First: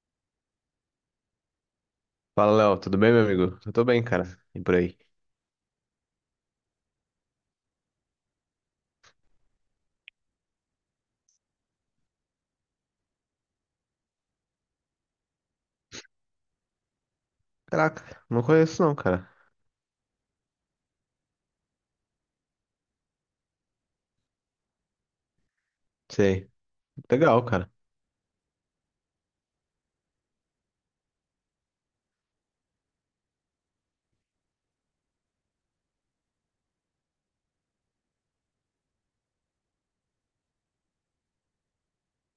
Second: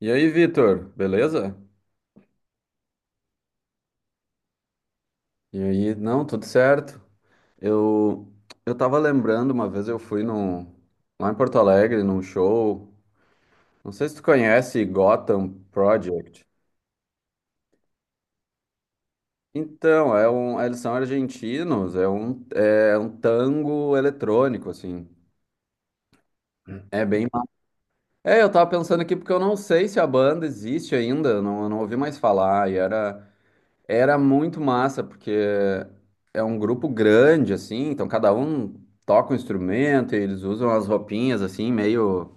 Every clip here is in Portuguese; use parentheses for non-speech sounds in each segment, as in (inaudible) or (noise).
E aí, Vitor, beleza? Fala, Léo, tudo bem, meu amigo? Eu tô bem, cara. E por aí? E aí, não, tudo certo. Eu eu tava lembrando, uma vez eu fui num, lá em Porto Alegre, num show. Não sei se tu conhece Gotham Project. Caraca, não conheço não, cara. Então, é um, eles são argentinos, é um tango eletrônico, assim. Sei. É bem. Legal, cara. É, eu tava pensando aqui porque eu não sei se a banda existe ainda, eu não ouvi mais falar. E era, era muito massa, porque é um grupo grande, assim, então cada um toca um instrumento e eles usam as roupinhas, assim, meio,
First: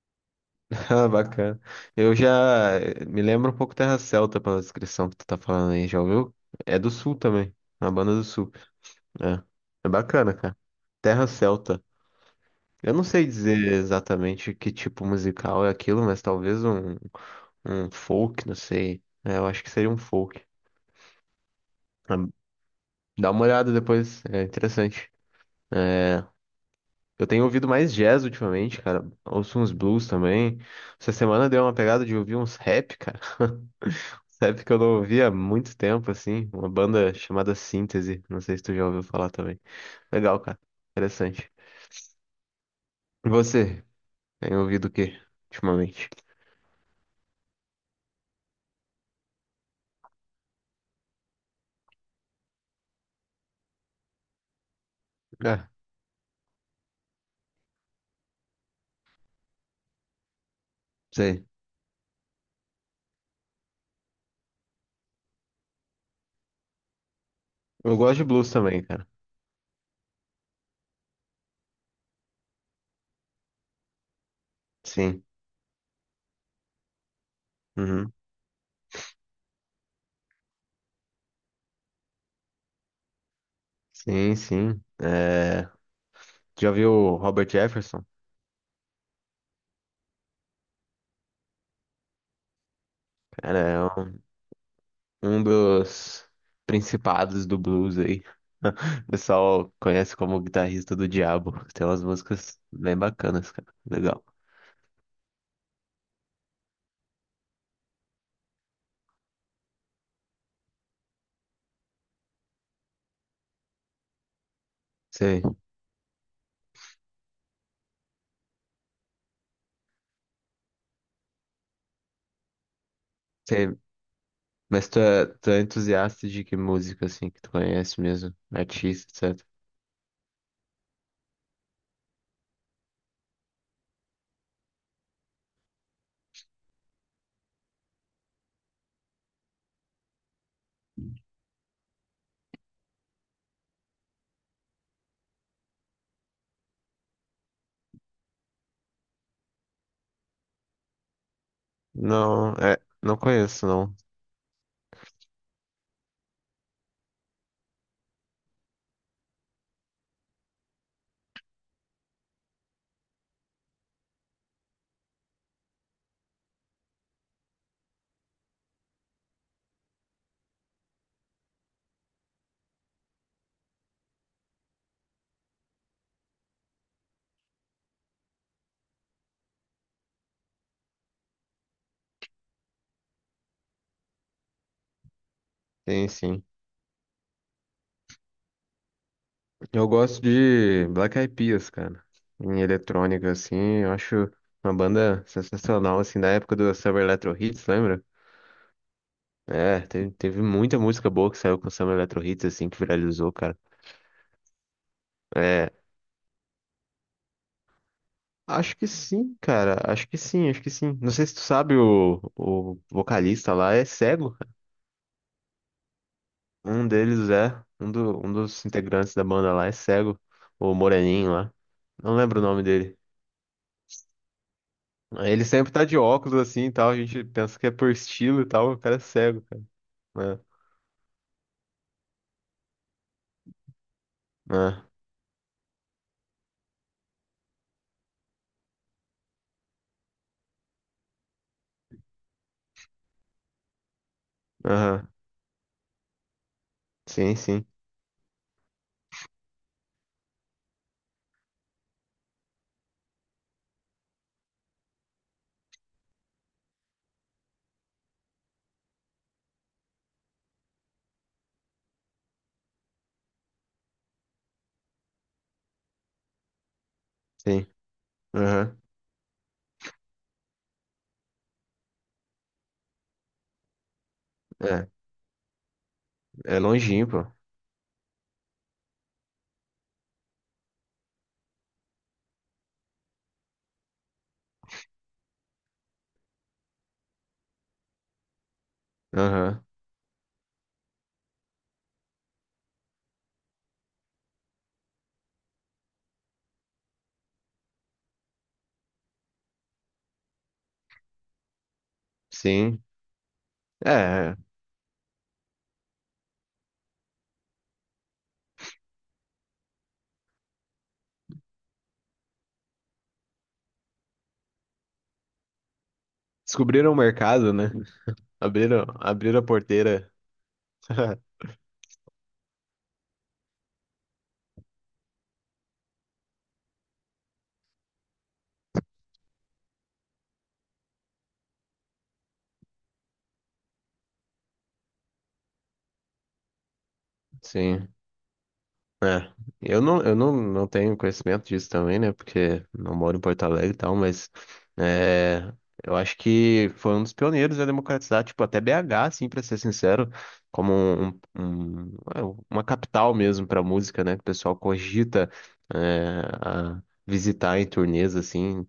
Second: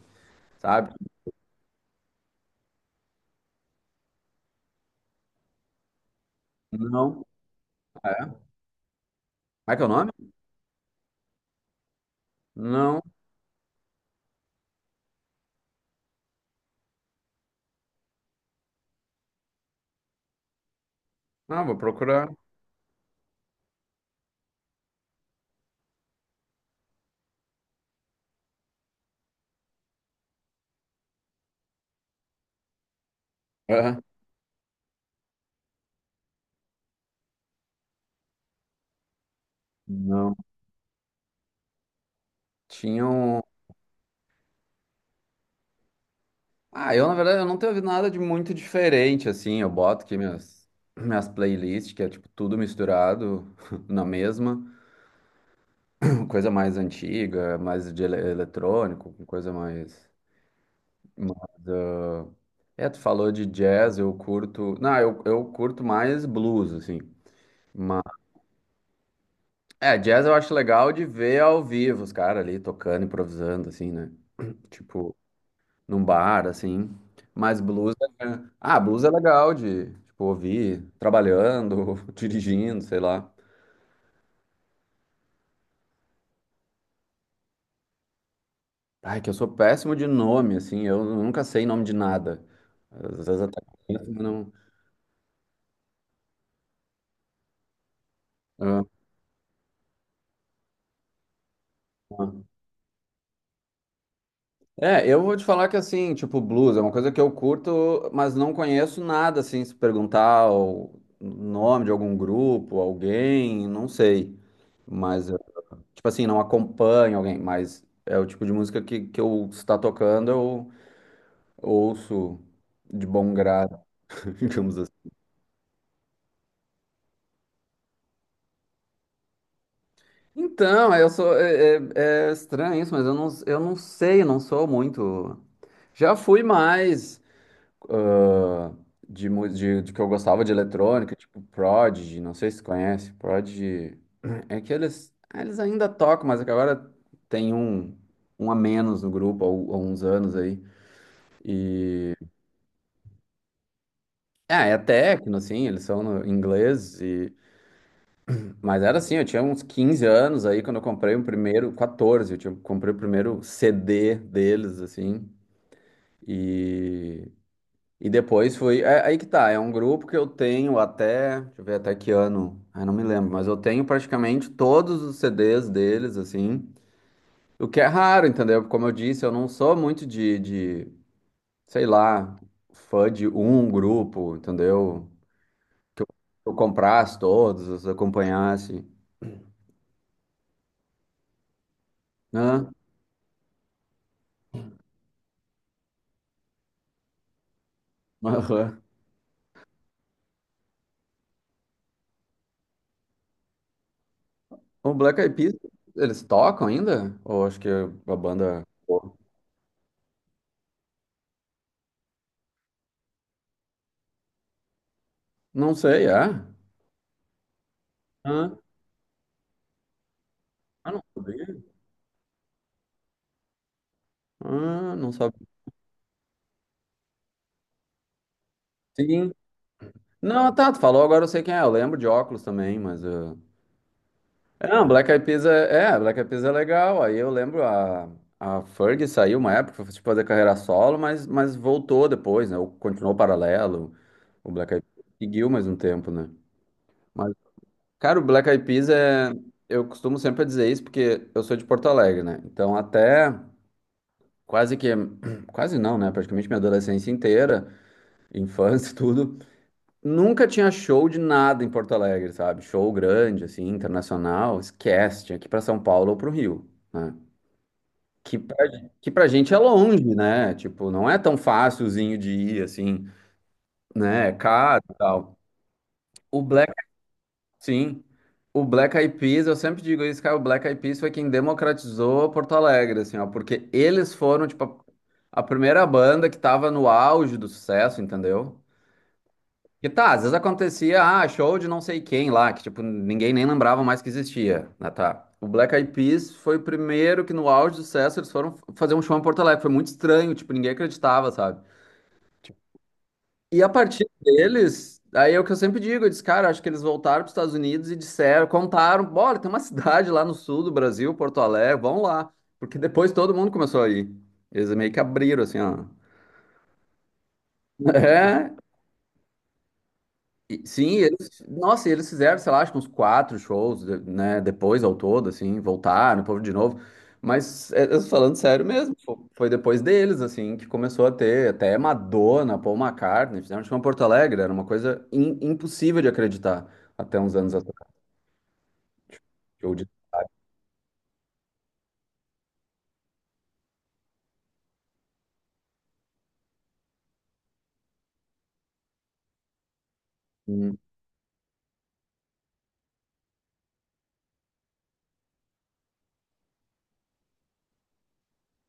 (laughs) sabe? Ah, bacana. Eu já me lembro um pouco Terra Celta pela descrição que tu tá falando aí, já ouviu? É do Não. Sul Como também, uma banda do Sul. É, é que é o é nome? bacana, cara. Terra Celta. Eu Não. não sei dizer exatamente que tipo musical é aquilo, mas talvez um folk, não sei. É, eu acho que seria um folk. Não, vou Ah, procurar. dá uma olhada depois, é interessante. É, eu tenho ouvido mais jazz ultimamente, cara. Ouço uns blues também. Essa semana deu uma pegada de ouvir uns rap, cara. (laughs) Aham. Rap que eu não ouvia há muito tempo, assim. Uma banda chamada Síntese. Não sei se tu já ouviu falar também. Não. Legal, cara. Interessante. E Tinham. você? Tem ouvido o quê ultimamente? Ah, eu, na verdade, eu não tenho ouvido nada de muito diferente, assim. Eu boto aqui minhas playlists, que é, tipo, tudo misturado (laughs) na mesma. Ah, Coisa mais antiga, mais de eletrônico, coisa mais. sei. Mas, ah, é, tu falou de jazz, eu curto. Não, eu curto mais blues, assim. Eu Mas, gosto de blues também, cara. é, jazz eu acho legal de ver ao vivo os caras ali tocando, improvisando, assim, né? Tipo, Sim. num bar, assim. Mas blues Uhum. é... Ah, blues é legal de, tipo, ouvir trabalhando, (laughs) dirigindo, sei lá. Sim, sim. É... Já viu o Robert Jefferson? Ai, que eu sou péssimo de nome, assim, eu nunca sei nome de nada. Às vezes Cara, até é conheço, mas um não. um dos principados do blues aí. (laughs) O pessoal conhece como o guitarrista do Diabo. Tem umas Ah, músicas bem bacanas, cara. Legal. é, eu vou te falar que assim, tipo, blues é uma coisa que eu curto, mas não conheço nada, assim, se perguntar o nome de algum grupo, alguém, não sei. Mas, eu, Sei, tipo assim, não acompanho alguém, mas é o tipo de música que eu está tocando, eu ouço de bom sei. grado, (laughs) digamos Mas assim. Tu é entusiasta de que música, assim, que tu conhece mesmo? Artista, etc. Então, eu sou, é, é estranho isso, mas eu não sei, eu não sou muito. Já fui mais. Ah, de, de que eu gostava de eletrônica, tipo Prodigy, não sei se tu conhece, Prodigy. (clears throat) É que eles ainda tocam, mas é que agora tem um, um a menos no grupo, há uns anos aí. Não, é, não conheço, não. É, é techno, assim, eles são no inglês, e... mas era assim, eu tinha uns 15 anos aí quando eu comprei o primeiro, 14, eu tinha, comprei o primeiro CD deles, assim, e E depois fui. É, aí que tá, é um grupo que eu tenho até. Deixa eu ver até que ano. Ah, não me lembro, mas eu tenho praticamente todos os CDs deles, assim. O que é raro, entendeu? Como eu disse, eu não sou muito de, sei lá, fã de um grupo, entendeu? Tem sim. Eu comprasse todos, eu acompanhasse. Eu gosto de Black Eyed Peas, cara. Em Né? eletrônica, assim, eu acho uma banda sensacional, assim, da época do Summer Electro Hits, lembra? Aham. É, teve muita música boa que saiu com o Samba Eletro Hits, assim, que viralizou, cara. O Black Eyed Peas, É, eles tocam ainda? Ou acho que a banda. acho que sim, cara. Acho que sim, acho que sim. Não sei se tu sabe, o vocalista lá é cego. Não sei, é? Um deles é, um Ah, dos integrantes da banda lá é cego. O ah, não Moreninho sabia. lá. Não lembro o nome dele. Ah, não Ele sabia. sempre tá de óculos, assim, e tal. A gente pensa que é por estilo e tal. O cara é Sim. cego, cara. Não, tá, tu falou, agora eu sei quem é. Eu lembro de óculos também, mas. É, É, é, não, Black Eyed Peas é, Black Eyed Peas é legal. Aí eu lembro a Fergie saiu uma época, foi tipo, fazer carreira solo, mas voltou depois, né? Ou continuou paralelo. O Black Eyed Peas aham. seguiu mais um tempo, né? Mas, Sim, sim, cara, o Black Eyed Peas é. Eu costumo sempre dizer isso porque eu sou de Porto Alegre, né? Então, até quase que. (clears throat) Quase não, né? Praticamente minha adolescência inteira, infância (laughs) e tudo. Nunca tinha show de nada em Porto Alegre, sabe? Show grande, assim, internacional, esquece, tinha que ir pra São Paulo ou pro Rio, né? sim. Que pra, Aham. que pra gente é longe, né? Tipo, não é tão fácilzinho de ir, assim, né? É caro É, e tal. O é Black, longinho, pô. sim, o Black Eyed Peas, eu sempre digo isso, cara, o Black Eyed Peas foi quem democratizou Porto Alegre, assim, ó, porque eles foram, tipo, a primeira banda que tava no auge do sucesso, entendeu? Aham. E tá, às vezes acontecia, ah, show de não sei quem lá, que tipo, ninguém nem lembrava mais que existia, né, tá? O Black Eyed Peas foi o primeiro que no auge do sucesso eles foram fazer um show em Porto Alegre, foi muito estranho, tipo, ninguém acreditava, sabe? Sim. E a partir É, deles, aí é o que eu sempre digo, eu disse, cara, acho que eles voltaram para os Estados Unidos e disseram, contaram, bora, tem uma cidade lá no sul do Brasil, Porto Alegre, vão lá, porque depois todo mundo começou a ir. Eles meio que abriram, assim, ó. descobriram o mercado, né? (laughs) Abriram, abriram a porteira. Sim, (laughs) eles, nossa, e eles fizeram, sei lá, acho que uns quatro shows, né, depois ao todo, assim, voltaram, o povo de novo. Mas, é, eu tô falando sério mesmo, foi depois deles, assim, que começou a ter até Madonna, Paul McCartney, fizeram show em Porto Alegre, era uma coisa impossível de acreditar até uns anos atrás. Sim. É. show Eu de- não, não tenho conhecimento disso também, né? Porque não moro em Porto Alegre e tal, mas é, eu acho que foi um dos pioneiros a democratizar, tipo, até BH, assim, pra ser sincero, como Hum, um, é, uma capital mesmo pra música, né? Que o pessoal cogita é, a visitar em turnês, assim.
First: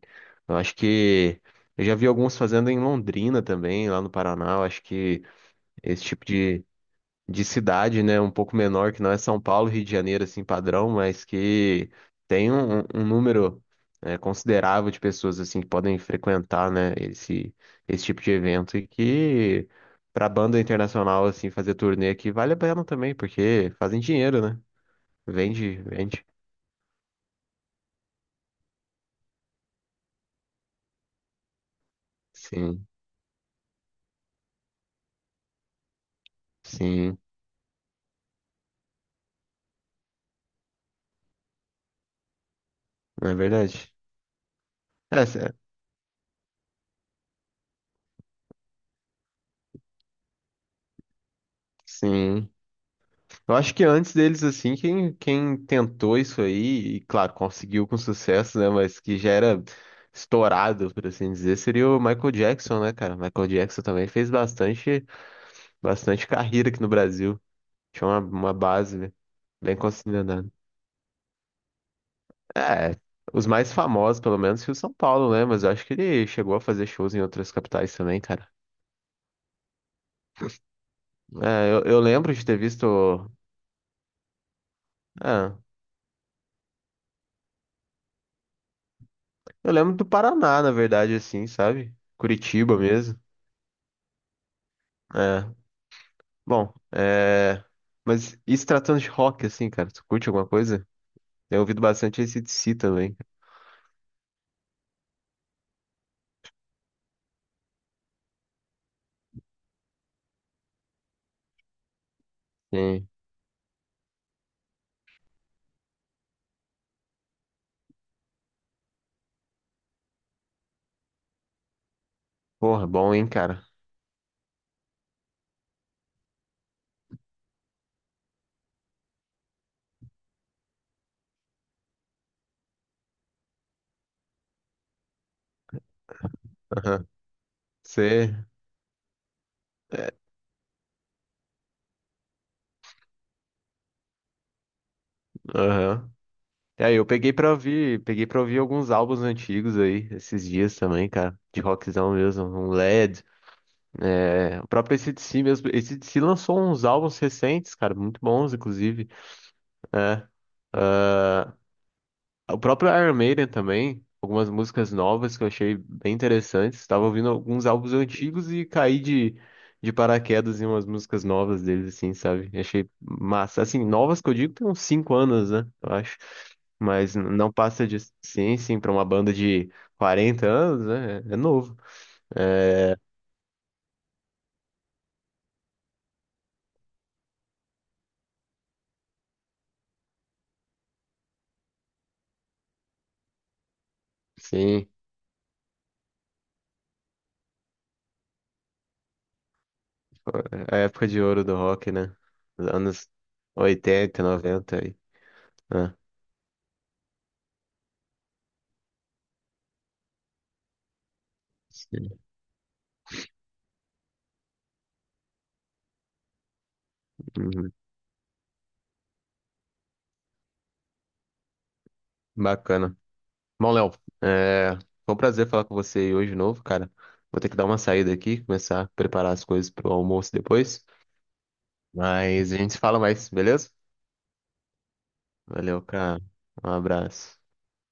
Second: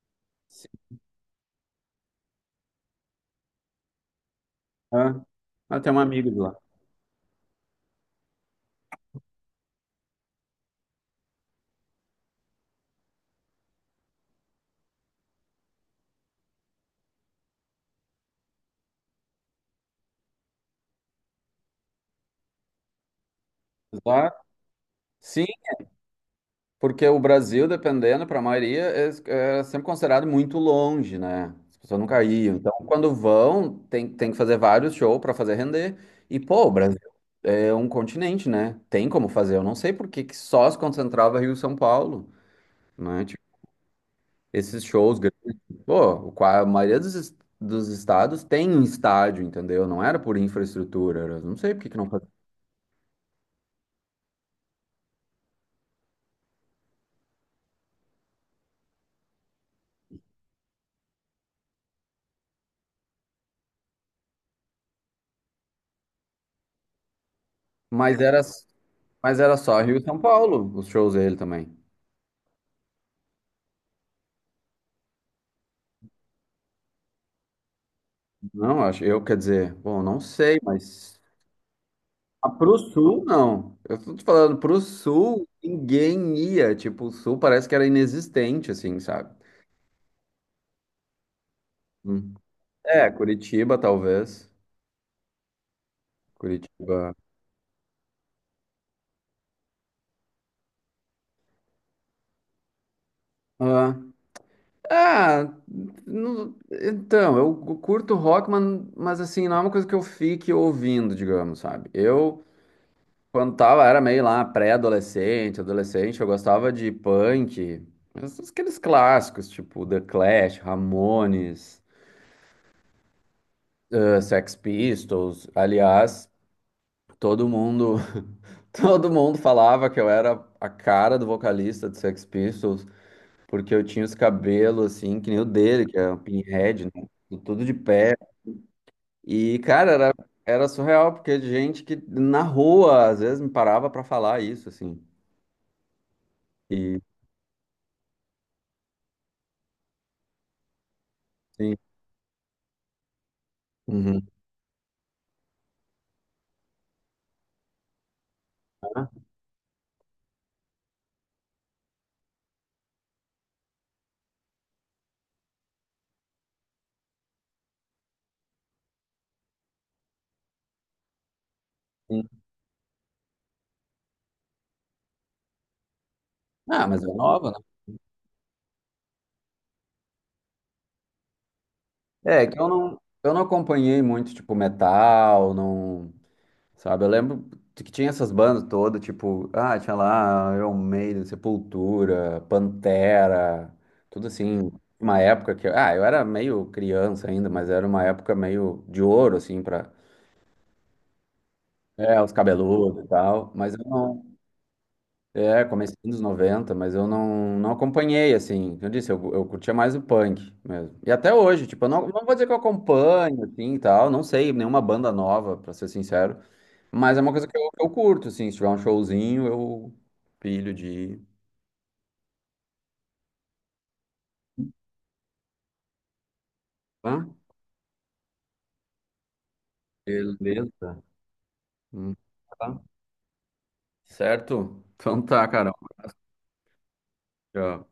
Eu sim. acho que eu já vi alguns fazendo em Londrina também, lá no Paraná. Eu acho Ah, que ah, tem um esse tipo amigo de lá. de cidade, né, um pouco menor, que não é São Paulo, Rio de Janeiro, assim, padrão, mas que tem um número considerável de pessoas, assim, que podem frequentar, né, esse tipo de evento e que para banda internacional, assim, fazer turnê aqui vale a pena também, porque fazem Lá? dinheiro, né? Sim, Vende, vende. porque o Brasil, dependendo, para a maioria, é, é sempre considerado muito longe, né? As pessoas nunca iam. Então, Sim, quando vão, tem, tem que fazer vários shows para fazer render. E, pô, o Brasil sim, é um continente, né? Tem como fazer. Eu não sei por que que só se concentrava Rio e São Paulo, né? é Tipo, verdade. esses shows É, grandes. Pô, a maioria dos, dos estados tem um estádio, entendeu? Não era por infraestrutura. Era, não sei por que que não fazia. sim. Eu acho que antes deles, assim, quem tentou isso aí, e claro, conseguiu com sucesso, né? Mas que já era estourado, por assim dizer, seria o Michael Jackson, né, cara? Michael Jackson também fez bastante, bastante carreira aqui no Brasil. Tinha uma, Mas era, uma base né, mas era bem só Rio e São considerada. Paulo, os shows dele também. É, os mais famosos, pelo menos, Rio e São Paulo, né? Mas eu acho que ele chegou a fazer shows em outras capitais também, cara. Não, acho, eu quer dizer, bom, não sei, mas É, eu lembro de ah, ter pro visto. sul, não. Eu tô te falando, pro sul, Ah, ninguém ia. Tipo, o sul parece que era inexistente, assim, sabe? eu lembro do Paraná, na verdade, assim, sabe? Hum. Curitiba É, mesmo. Curitiba, talvez. É. Bom, Curitiba. é... Mas e se tratando de rock, assim, cara? Tu curte alguma coisa? Eu ouvido bastante AC/DC também. Ah, ah, então, eu curto rock, mas assim, não é uma coisa que eu fique ouvindo, digamos, sabe? Eu Sim. quando tava, era meio lá pré-adolescente, adolescente, eu gostava de punk, aqueles clássicos, tipo The Clash, Ramones, Porra, bom, hein, cara? eh, Sex Pistols. Aliás, todo mundo, (laughs) todo mundo falava que eu era a cara do vocalista de Sex Pistols, porque eu tinha os cabelos assim, que nem o dele, que é um pinhead, né? Aham. Tudo de pé. Você... E, cara, é, era surreal, porque gente que na rua às vezes me parava pra falar isso, assim. aham. É, E, eu peguei pra ouvir alguns álbuns antigos aí, esses dias também, cara. De sim. rockzão mesmo, um Led. Uhum. É... O próprio AC/DC mesmo. AC/DC lançou uns álbuns recentes, cara, muito bons, inclusive. É. O próprio Iron Maiden também, algumas músicas novas que eu achei bem interessantes. Estava ouvindo alguns álbuns antigos e caí de paraquedas em umas músicas novas deles, assim, sabe? Achei massa. Assim, novas que eu digo tem uns 5 anos, né? Eu acho. Ah, mas é Mas nova, não passa de sim, sim, para uma banda de 40 anos, né? É novo. né? É que eu É. É, Não, eu não acompanhei muito, tipo, metal, não. Sabe, eu lembro que tinha essas bandas todas, tipo, ah, tinha lá Iron Maiden, Sepultura, Pantera, tudo assim. sim, Uma época que, ah, eu era meio criança ainda, mas era uma época meio de ouro, assim, pra, é a época de ouro do rock, né? é, os Os cabeludos e anos tal. Mas eu 80 não, 90 aí. é, Ah. comecei nos 90, mas eu não, não acompanhei, assim. Eu disse, eu curtia mais o punk mesmo. E até hoje, tipo, eu não, Sim. não vou dizer que eu acompanho, assim, e tal. Não sei nenhuma banda nova, pra ser sincero. Mas é uma coisa Uhum. que eu curto, assim. Se tiver um showzinho, eu pilho de ir. Bacana. Bom, Léo, é... foi um prazer falar com você aí hoje de novo, cara. Hã? Vou ter que dar uma saída aqui, começar a preparar as coisas pro almoço depois. Beleza. Hum, Mas a gente se tá. fala mais, beleza? Certo? Então tá, Carol. Valeu, cara. Um abraço. Tchau.